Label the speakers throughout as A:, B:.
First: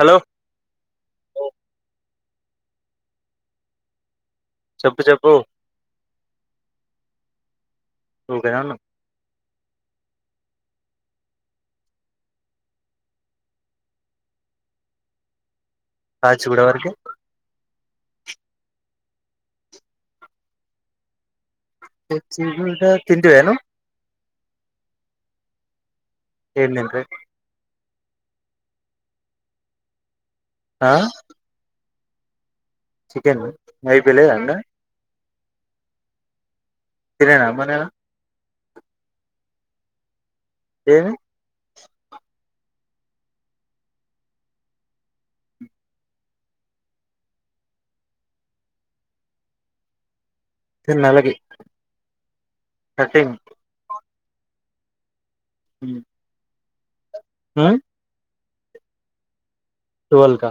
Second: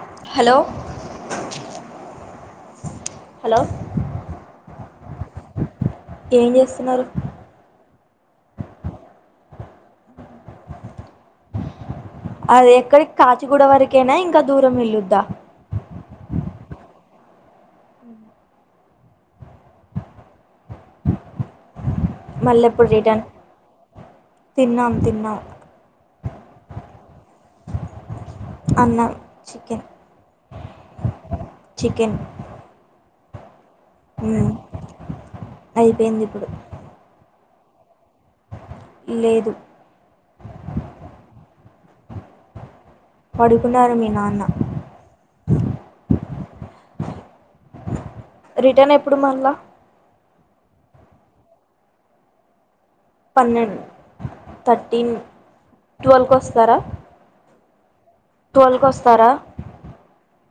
A: Hello
B: hello hello
A: చెప్పు చెప్పు
B: ఏం జెస్తున్నారు
A: నువ్వు దెయణ్ణ
B: అది ఎక్కడికి కాచిగూడ వరకేనా ఇంకా దూరం ఉండిదా
A: కాచిగూడ వరకే కాచిగూడ
B: మల్లెపుడిటన్
A: తింటివా నువ్వు
B: తిన్నాం తిన్నాం
A: ఎందక్కయ్
B: అన్న చికెన్
A: ఆ
B: చికెన్
A: చికెన్ ఐ పెెళ్ళే దంట
B: అయిపేయింది ఇప్పుడు
A: తినేదమ్మ నేను
B: లేదు
A: [unintelligible]
B: పడుకున్నారు మి నాన్న రిటర్నేప్పుడు మల్ల
A: తిన్నేళ్ళకి
B: పన్నెండ్ థట్టిన్ ట్వావ్ల్ కోస్ సర
A: అయ్
B: ట్వల్ కొస్తారా
A: టువెల్క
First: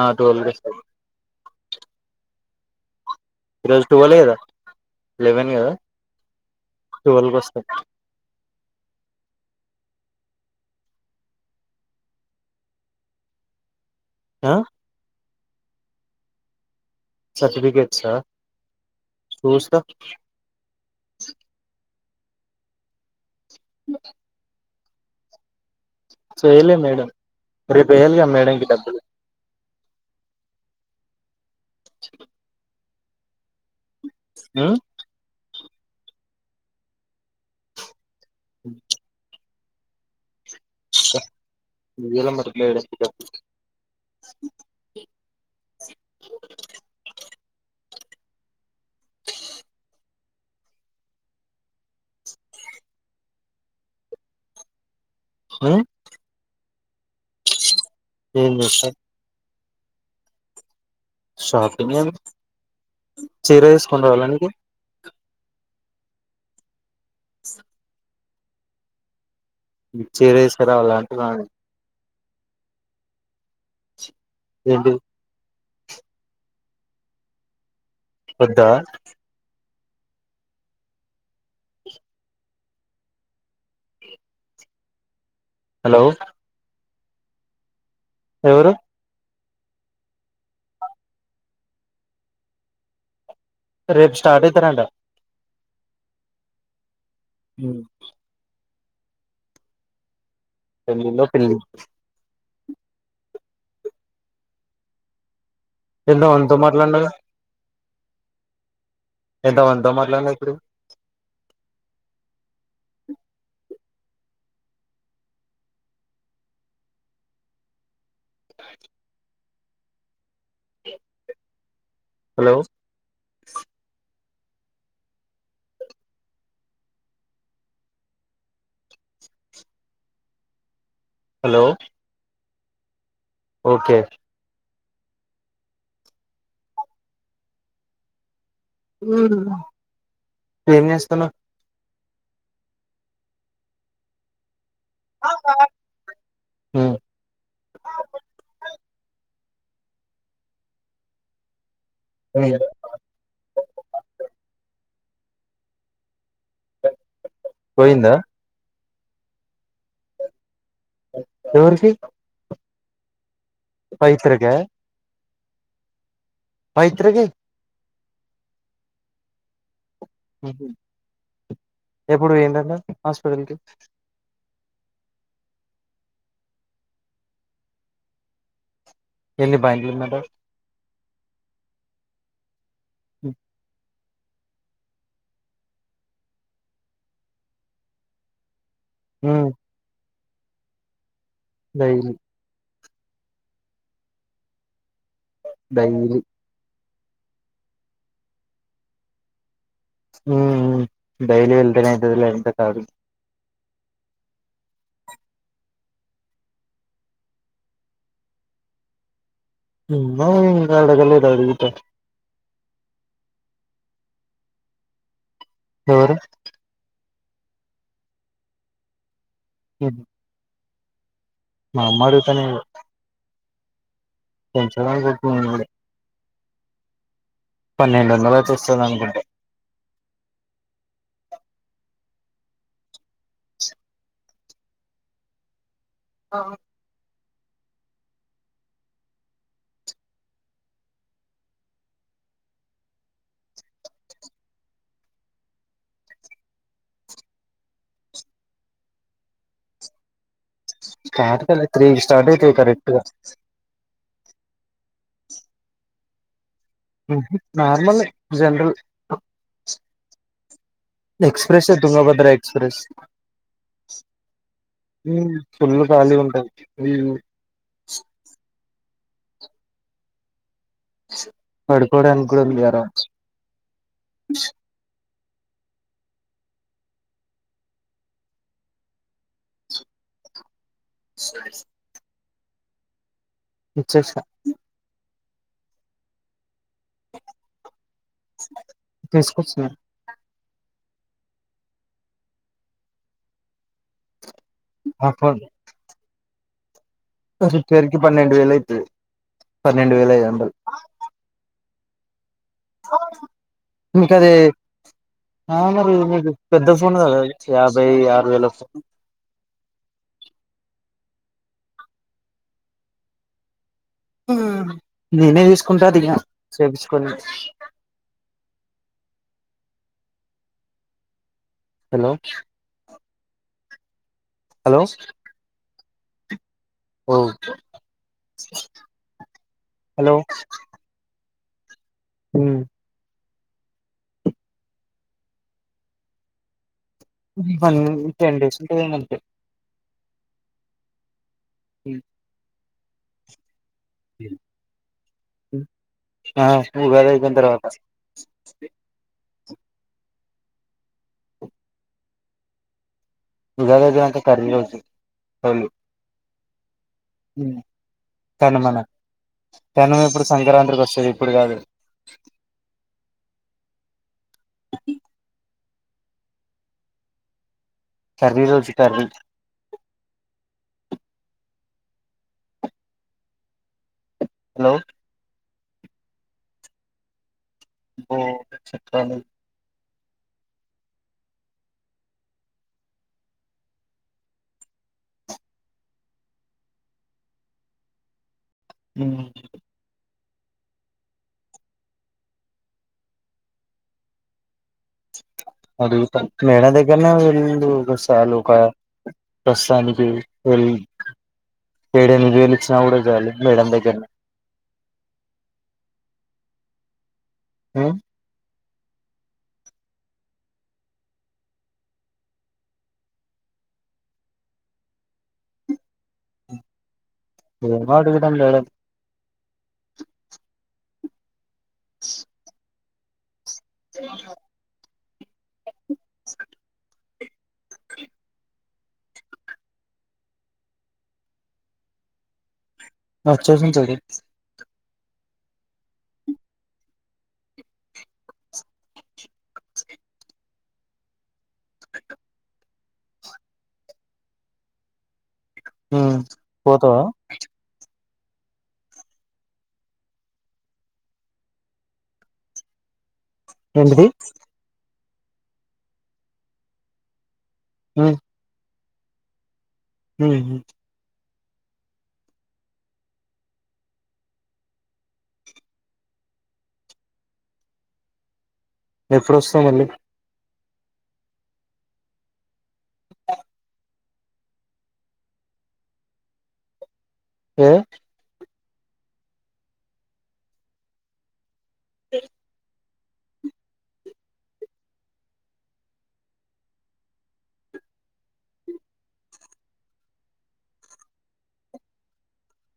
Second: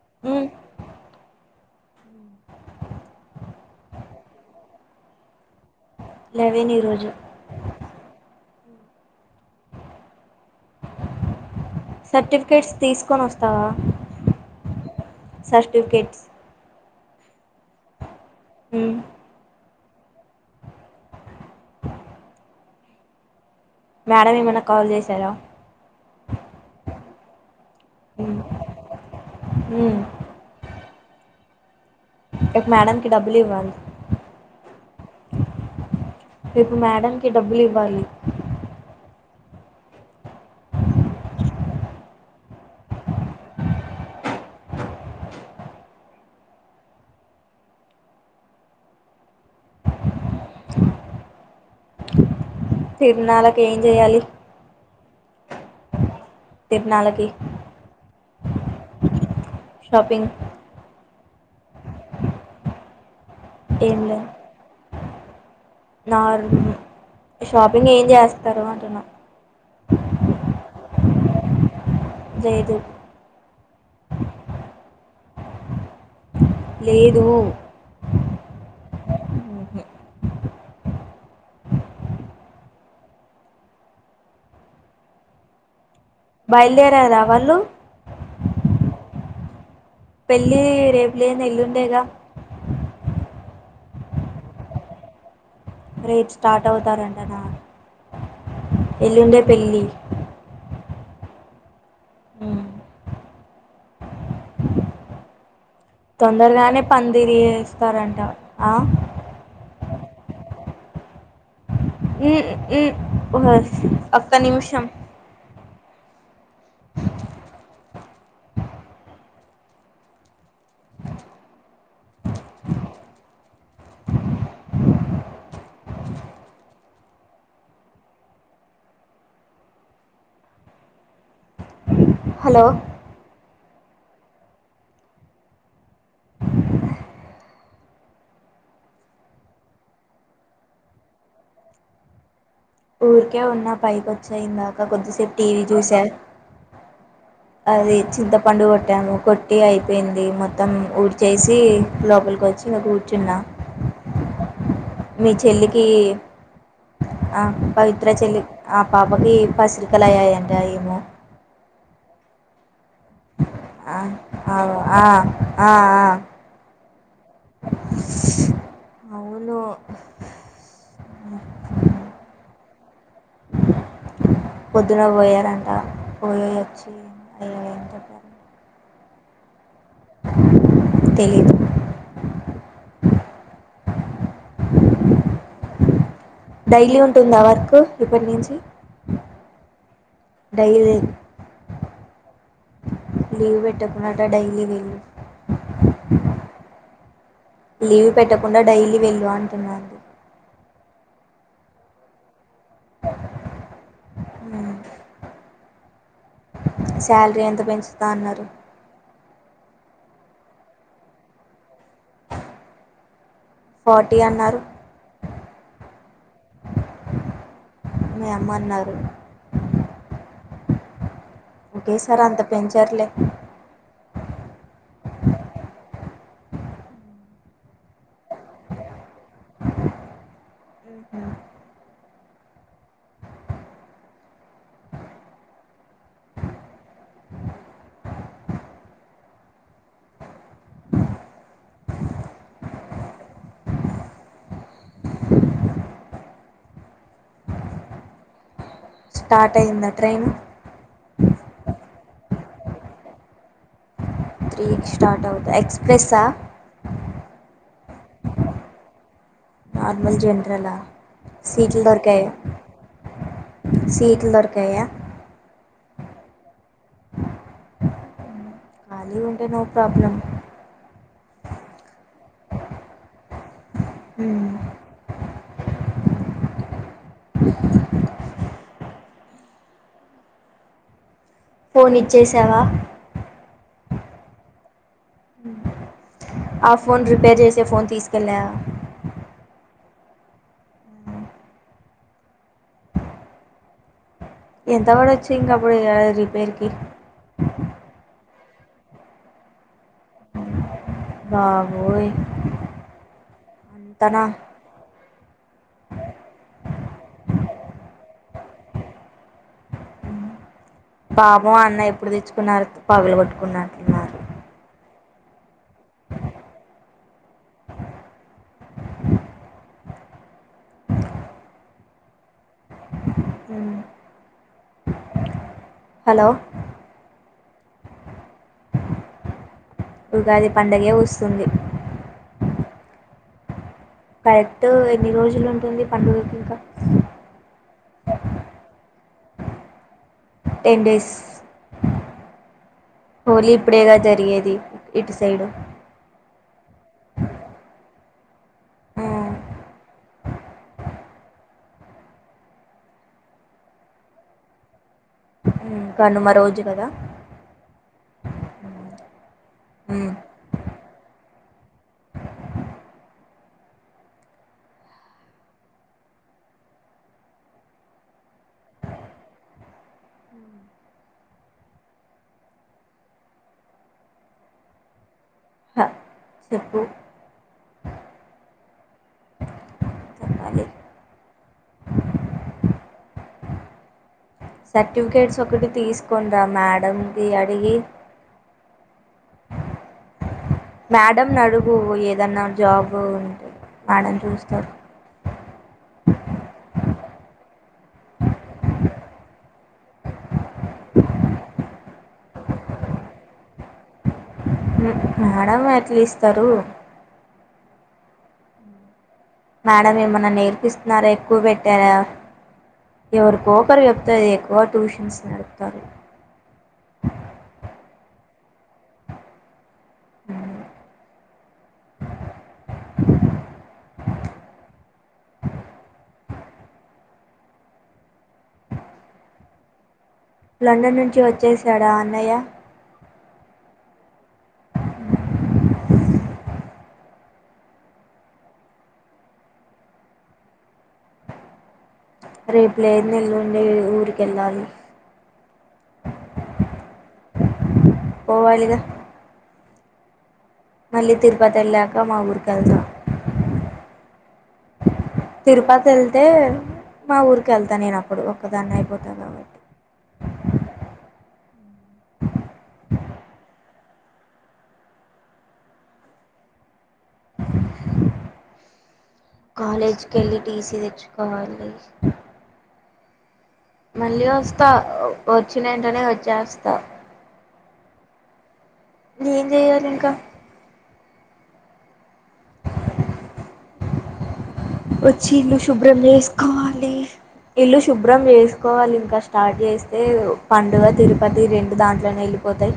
A: ఆ టువేల్క్ అస్తారు ఈ రోజ్ టువలే గదా లెవెన్ గదా
B: లెవెన్ ఈ రోజు సర్టిఫికేట్స్ తీస్కొనొస్తావా
A: ఆహ్
B: సర్టిఫికెట్స్
A: సర్టిఫికేట్స్ ఆ
B: ఉం
A: చుస్తా
B: మ్యాడమ్ ఏ మన కాల్ జేశారా
A: రేప్ వేయాలిగా మేడమ్ కి డబ్బులు
B: ఉమ్ ఎప్ మేడమ్ కి డబ్బులు ఇవ్వాలి
A: ఉమ్
B: రేపు మేడమ్ కి డబ్బులివ్వాలి
A: [unintelligible] యేర్ అమ్మ కుట్లేయడం
B: తిర్నళ్కి ఏం చెయ్యాలి
A: హుమ్
B: తిర్నాళకి
A: ఉ ముతక్
B: షాపింగ్
A: షాపింగ్ ఎము చీర తీసుకుని రావాలా నీకు
B: నాలుగు షాపింగ్ ఏం చేస్ తరవాంటున
A: నిక్ చీర తీస్కారావాలా అన్ [unintelligible]
B: జేదు
A: ఏంటిది
B: లేదు
A: వద్దా
B: ఉహు
A: హలో
B: బయలుదేరరా వాళ్ళు
A: ఎవరు
B: పెళ్లి రేపు లేదు ఏల్లుండేగా
A: రేపు స్టార్ట్ అయితారంట
B: రేపు స్టార్ట్ అవుతారండది
A: మీరు
B: ఎల్లుండే పెళ్లి
A: పెళ్లిలో పిల్లి
B: ఉ
A: ఎంత మనతో
B: తొందరగానే
A: మాట్లాడినారు
B: పందిరి ఏస్ త్తరంట ఆ
A: ఎంత మనతో మాట్లాడినారు ఇప్పుడు
B: ఉ ఉ ఓసి ఒక్క నిమిషం
A: హలో హలో
B: హలో
A: ఓకే ఉ ఏం చేస్తున్నావు
B: ఊరికే ఉన్నా పైకి వచ్చ ఇందాకా ఇంకా కొద్దిసేపు టీవీ చూసా అది చింతపండు కొట్టాము కొట్ టే అయిపోయింది మొత్తం ఊడుచేసి లోపలికి వచ్చి ఈమె కూర్చున్నా మీ చెల్లికి ఆ పవిత్ర
A: పోయిందా
B: చెల్లి ఆ పాపకి పసిరికలు అయ్యానాన్ టైమ్
A: ఎవరికి
B: ఆ
A: పవిత్రకా
B: అవ ఆ ఆ ఆ
A: వైత్రగి
B: అవును
A: ఎప్పుడు వేయిందట హాస్పిటల్ కి
B: అ పోయే వచ్చి అయ్యే చెప్పలి
A: ఎన్ని బాంగళూరు మడ
B: తెలీదు
A: హ
B: డైలీ ఉంటుందా వర్క్ ఇప్పటి నుంచి
A: హ
B: డైలి
A: డైలీ
B: లీవ్ పెట్టకుంటా డైలీ వెళ్లు
A: డైలీ
B: లీవ్ పెట్టకుండా డైలీ వెళ్ళు అంటున్నా
A: ఉ ఉ డైలీ వెళ్తానే అయితది లేకుంటే తడు
B: అ సాలరీ ఎంత పెంచుతా అన్నారు
A: మో ఇంకా అడగలే అడుగుతా
B: ఫార్టీ అన్నారు
A: ఎవరు
B: మీ అమ్మ అన్నారు
A: ఇద్
B: ఓకే సారీ అంత పెంచర్లే
A: పెంచాల అనుకుంటూ ఉండుడే పన్నెండు వందలు వచ్చేస్తది అనుకుంటా ఆ
B: స్టార్ట్ అయ్యిందా ట్రైన్
A: స్టార్ట్ కాలే త్రి కి స్టార్ట్ అయితది కరెక్ట్ గా
B: త్రీకి స్టార్ట్ అవుతదా ఎక్స్ప్రెస్సా
A: నార్మలే జనరల్
B: నార్మల్ జనరలా
A: ఎక్స్ప్రెస్
B: సీట్లు
A: తుంగభద్ర
B: దొరకాయా
A: ఎక్స్ప్రెస్
B: సీట్లు దొరకాయా
A: ఫుల్ ఖాళీ ఉంటది ఉ
B: ఖాళీ ఉంటే నో ప్రాబ్లం
A: పడుకోవడానికి కూడా ఉంది కదా [inaudible]
B: చేసావా
A: ఇచ్చేసా
B: ఆ ఫోన్ రిపేర్ చేసే ఫోన్ తీసుకు
A: తీసుకువస్తున్న
B: ఎంట వడి
A: ఆ
B: వచ్చి
A: ఫోన్
B: ఇంక అప్పుడు ఇగా రిపేర్ కి ర్
A: రిపేర్ కి పన్నెండు వేలు అయితది పన్నెండు వేల ఐదు వందలు
B: బాబోయి
A: ఇంకా అది ఆ మరి మీకు పెద్ద ఫోన్ కదా యాభై ఆరు వేల ఫోన్
B: పాపం అన్న ఎప్పుడు తెచ్చుకున్నారు పగులు కొట్టుకున్నారు ఎట్లనో
A: నేనే తీసుకుంటా అదిగ చేయించుకొని హలో
B: ఉమ్
A: హలో
B: హలో
A: ఓ
B: ఉగాది పండగే వస్తు తుంది
A: హ్మ్
B: కరెక్ట్ ఎన్ని రోజులు ఉంటది పండుగకి ఇంక
A: వన్ టెన్ డేస్ ఉంటే అంతే
B: టెన్ డేస్
A: డి
B: హోలీ అప్పుడేగా జరిగేది ఇటు సైడు
A: ఆఊగాది ఐయిపోయిన తర్వాత
B: ఆ
A: ఇజగాది అంత కర్మి రజు చ
B: ఇంకనుమ రోజు కదా
A: ఉమ్ తనుమన తను
B: ఉమ్
A: ఇప్పుడు సంక్రాంతికి వస్తుంది ఇప్పుడు కాదు తగింధి కర్ర రోజు కర్రి హలో
B: హ చెప్పు
A: బో చెప్పాలి
B: చెప్పాలి సర్టిఫికేట్స్ ఒకటి తీసుకోని రా మేడంకిి అడిగి
A: ఉమ్
B: మేడం నడుగు ఏదన్నా జాబు ఉంటే మేడం చూస్తారు
A: అది మేడం దగ్గరనే వెళ్ళ ఒకసాలు ఒక ప్రస్తుతానికి వెళ్ ఏడు ఎనిమిది వేలు ఇచ్చినా కూడా చయాలి మేడం దగ్గరనే
B: మడం ఎట్లా ఇస్తారు
A: ఉ
B: మేడం ఏమన్నా నేర్పిస్తున్నారా ఎక్కువ పెట్టారా ఎవరికొకరికి చెప్తదీ ఎక్కువ ట్యూషన్స్ నడుపుతారు
A: ఏమో అడుగుదాం మేడం
B: ఉమ్
A: [unintelligible]
B: లండన్ నుంచి వచ్చేశాడా అన్నయ్య
A: ఆ వచ్చేసి ఉంటాడు
B: రేపు లేదు నేల్లుండే ఊరికెళ్ళాలి
A: ఉమ్ పోతావా
B: పోవాలిగా మళ్ళీ తిరుపతి ఎళ్ళాక మా ఊరికె ళ్దాం
A: ఎంటిది
B: తిరుపతి వెళ్తే మా ఊరు వెళ్తానేనప్పుడు ఒక దాన్ని అయిపో ఉంటాం గాబట్టి
A: హ్ హు ఎప్పుడొస్తావ్ మళ్ళీ
B: కాలేజ్కి వెళ్ళి టీసీ తెచ్చు కోవాలీ మళ్ళీ వస్తా వచ్చిన ఏంటనే వచ్చేస్తా
A: ఏ
B: ఏం చేయాలి ఇంకా వచ్చి ఇల్లు శుభ్రం చేసుకోవాలి. ఇల్లు శుభ్రం చేసుకోవాలి. ఇంకా స్టార్ట్ చేస్తే పండుగ తిరుపతి రెండు దాంట్లనే ఏళ్ళిపోతాయి.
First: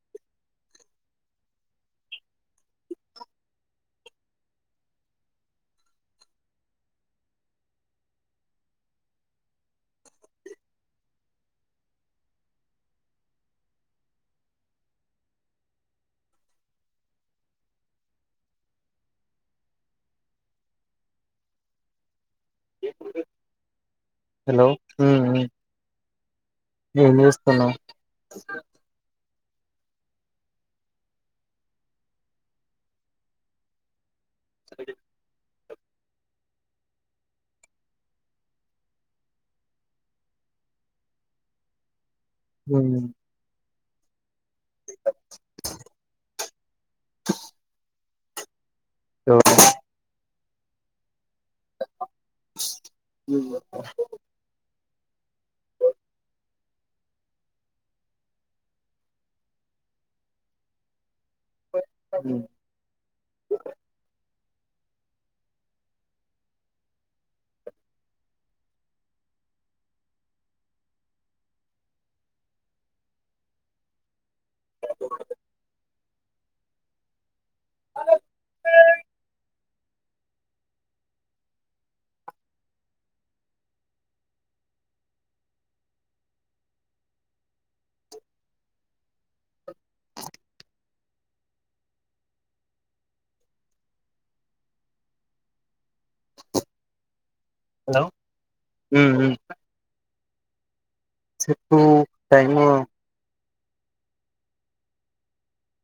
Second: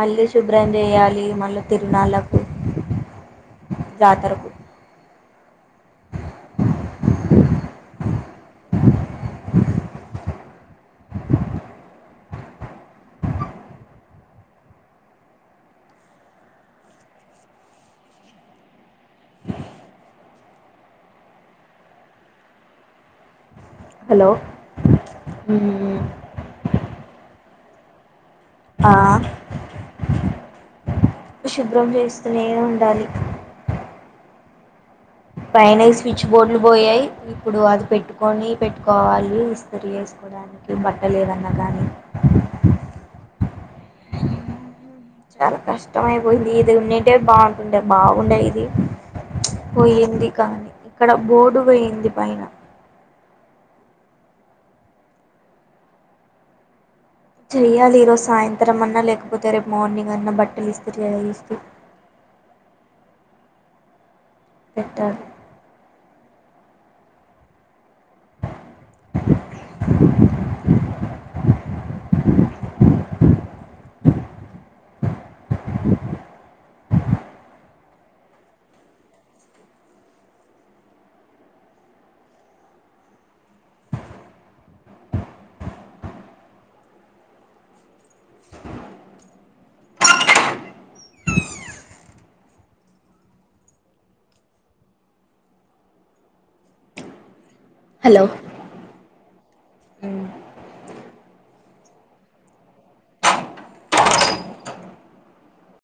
B: మళ్ళీ భ్రం చేయాలి మళ్ళీ తిరునాళ్ళకు జాతరకు హలో
A: ఉమ్ ఉమ్
B: హ్
A: ఏం జేస్తున్నావ్
B: ఆ శుభ్రం చేస్తూనే ఉండాలి.
A: సాటర్డే
B: పైన ఈ స్విచ్ బోర్డులు పోయాయి. ఇప్పుడు అది పెట్టుకొని పెట్టుకోవాలి ఇస్త్రీ చేసుకోవడానికి బట్టలేదన్న గాని
A: ఉమ్
B: చాల కష్టమైపోయింది ఉన్నుంటే బాగుంటుండే బావ్ ఉండే ఇది పొయ్యింది కానీ ఇక్కడ బోర్డు పొయ్యింది పైన చెయ్యాలి. ఈరోజు సాయంత్రం అన్నా లేకపోతే రేపు మార్నింగ్ అన్నా బట్టలు ఇస్త్రీ చేయాలి ఇస్త్రీ పెట్టారు
A: హలో ఉ ఉ
B: ఉమ్
A: చెప్పు టైము